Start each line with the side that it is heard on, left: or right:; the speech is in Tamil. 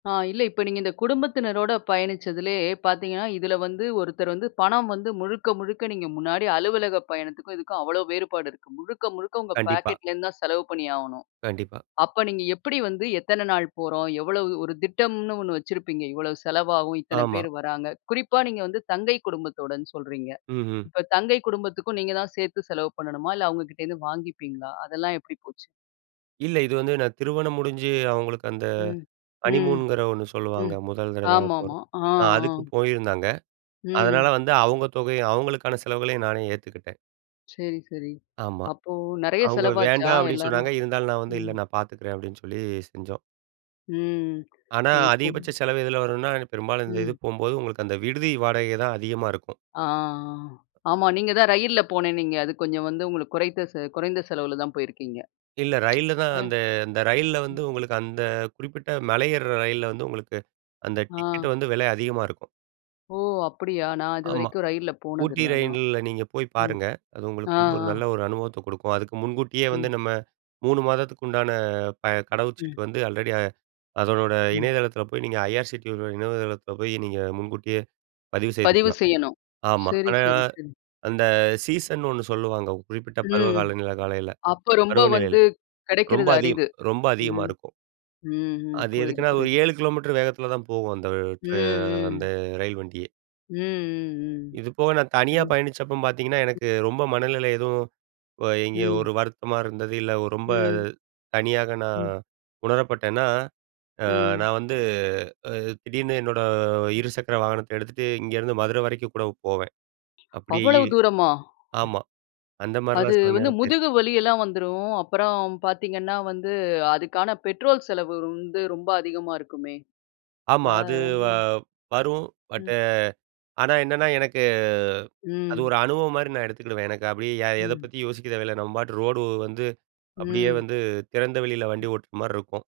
left: ஆ இல்ல. இப்போ நீங்க இந்த குடும்பத்தினரோட பயணிச்சதிலயே பாத்தீங்கன்னா, இதில வந்து, ஒருத்தர் வந்து பணம் வந்து முழுக்க முழுக்க நீங்க முன்னாடி அலுவலகப் பயணத்துக்கும் இதுக்கும் அவ்ளோ வேறுபாடு இருக்கு. முழுக்க முழுக்க உங்க
right: கண்டிப்பா.
left: பாக்கெட்லேருந்து தான் செலவு பண்ணி ஆவணும்.
right: கண்டிப்பா.
left: அப்ப, நீங்க எப்படி வந்து எத்தனை நாள் போறோம்? எவ்ளோ? ஒரு திட்டம்னு ஒண்ணு வச்சிருப்பீங்க. இவ்வளோ செலவாகும், இத்தனை
right: ஆமா.
left: பேர் வராங்க, குறிப்பா நீங்க வந்து தங்கை குடும்பத்தோடுன்னு சொல்றீங்க.
right: ம்ஹ்ம்.
left: இப்ப தங்கை குடும்பத்துக்கும் நீங்க தான் சேத்து செலவு பண்ணணுமா? இல்ல அவுங்ககிட்டேருந்து வாங்கிப்பீங்களா? அதெல்லாம் எப்படி போச்சு?
right: இல்ல. இது வந்து நான் திருமணம் முடிஞ்சு அவுங்களுக்கு அந்த
left: ம், ம்,
right: ஹனிமூன்ங்கிற ஒண்ணு சொல்லுவாங்க.
left: ம்.
right: முதல் தடவை
left: ஆமா, ஆமா.
right: போறது
left: ஆ,
right: அ அதுக்கு
left: ஆ.
right: போயிருந்தாங்க. அதனால
left: ம்.
right: வந்து அவுங்க தொகையும் அவுங்களுக்கான செலவுகளையும் நானே ஏத்துக்கிட்டேன்.
left: சரி சரி.
right: ஆமா.
left: அப்போ நெறையா
right: அவுங்க
left: செலவாச்சா?
right: "வேண்டாம்" அப்படின்னு
left: எல்லாரும்
right: சொன்னாங்க, இருந்தாலும், நான் வந்து, "இல்ல
left: ம்.
right: நான் பாத்துக்கிறேன்" அப்படின்னு சொல்லி செஞ்சோம்.
left: ம்.
right: ஆனா, அதிகபட்ச
left: [unintelligible]
right: செலவு எதுல வருன்னா? பெரும்பாலும் இந்த இது
left: ம்.
right: போம்போது, உங்களுக்கு அந்த விடுதி வாடகை தான் அதிகமா இருக்கும்.
left: ஆ, அ. ஆமா. நீங்க தான் ரயில்ல போனேன்னீங்க. அது கொஞ்சம் வந்து, உங்களுக்கு குறைத்த செ குறைந்த செலவில தான் போயிருக்கீங்க.
right: இல்ல ரயில்ல தான்
left: அ,
right: அந்த அந்த ரயில்ல வந்து
left: ம்.
right: உங்களுக்கு அந்த குறிப்பிட்ட மலை ஏறுற ரயில்ல வந்து, உங்களுக்கு அந்த டிக்கெட்
left: ஆ.
right: வந்து விலை அதிகமா இருக்கும்.
left: ஓ! அப்படியா? நான்
right: ஆமா.
left: இதுவரைக்கும் ரயில்ல
right: ஊட்டி
left: போனதில்ல, அதான்.
right: ரயில்ல நீங்க போய்
left: ம்.
right: பாருங்க! அது உங்களுக்கு
left: ஆ,
right: வந்து ஒரு
left: ஆ.
right: நல்ல ஒரு அனுபவத்த குடுக்கும். அதுக்கு முன்கூட்டியே வந்து
left: ம்.
right: நம்ம 3 மாதத்துக்கு உண்டான ப கடவு
left: ம்.
right: சீட்டு வந்து ஆல்ரெடி அதனோட
left: ம்.
right: இணையதளத்தில போய் நீங்க ஐஆர்சுடியோட இணையதளத்தில போயி, நீங்க முன்கூட்டியே பதிவு
left: பதிவு
right: செய்துக்கலாம்.
left: செய்யணும்.
right: ஆமா.
left: சரி,
right: ஆனா,
left: சரி, சரி.
right: அந்த சீசன்னு ஒண்ணு சொல்லுவாங்க. குறிப்பிட்ட
left: ம்
right: பருவகால நிலை காலநிலைல
left: அப்ப ரொம்ப
right: பருவநிலையில.
left: வந்து,
right: ரொம்ப
left: கெடைக்கிறது
right: அதிகம்
left: அரிது.
right: ரொம்ப அதிகமா
left: ம்,
right: இருக்கும்.
left: ம், ம்.
right: அது
left: புரியுது,
right: எதுக்குன்னா? ஒரு
left: புரியுது.
right: 7 கிலோமீட்டர் வேகத்தில தான் போகும். அந்த
left: ம்,
right: ட்ரா அந்த
left: ம்.
right: ரயில் வண்டியே.
left: ம், ம், ம்.
right: இது போக, நான் தனியா
left: சரிங்க.
right: பயணிச்சப்ப பாத்தீங்கன்னா
left: ம்.
right: எனக்கு ரொம்ப மனநிலை எதுவும் வ எங்கேயோ
left: ம்.
right: ஒரு வருத்தமா இருந்தது, இல்ல ரொம்ப
left: ம்.
right: தனியாக நான்
left: ம்.
right: உணரப்பட்டேன்னா! அ,
left: ம்.
right: நான் வந்து, அ திடீர்னு என்னோட இருசக்கர வாகனத்தை எடுத்துட்டு, இங்கேருந்து மதுரை வரைக்கும் கூட போவேன். அப்படியே இ
left: அவ்வளவு தூரமா?
right: ஆமா. அந்த
left: அது
right: மாரிலாம் சில
left: வந்து
right: நேரம் போயிருக்கேன்.
left: முதுகு வலி எல்லாம் வந்துரும், அப்புறம் பாத்தீங்கன்னா வந்து, அதுக்கான பெட்ரோல் செலவு வந்து ரொம்ப அதிகமா இருக்குமே!
right: ஆமா.
left: அ,
right: அது வ
left: அஹ.
right: வரும் பட்
left: ம்.
right: ஆனா, என்னான்னா? எனக்கு அது
left: ம்.
right: ஒரு அனுபவம் மாரி நான் எடுத்துக்கிடுவேன். எனக்கு அப்படியே யா எத
left: ம்.
right: பத்தியும் யோசிக்க தேவைல்ல. நம்ம பாட்டுக்கு ரோடு வந்து அப்படியே
left: ம்.
right: வந்து, திறந்தவெளியில
left: ம்.
right: வண்டி ஓட்டுற மாரி இருக்கும்.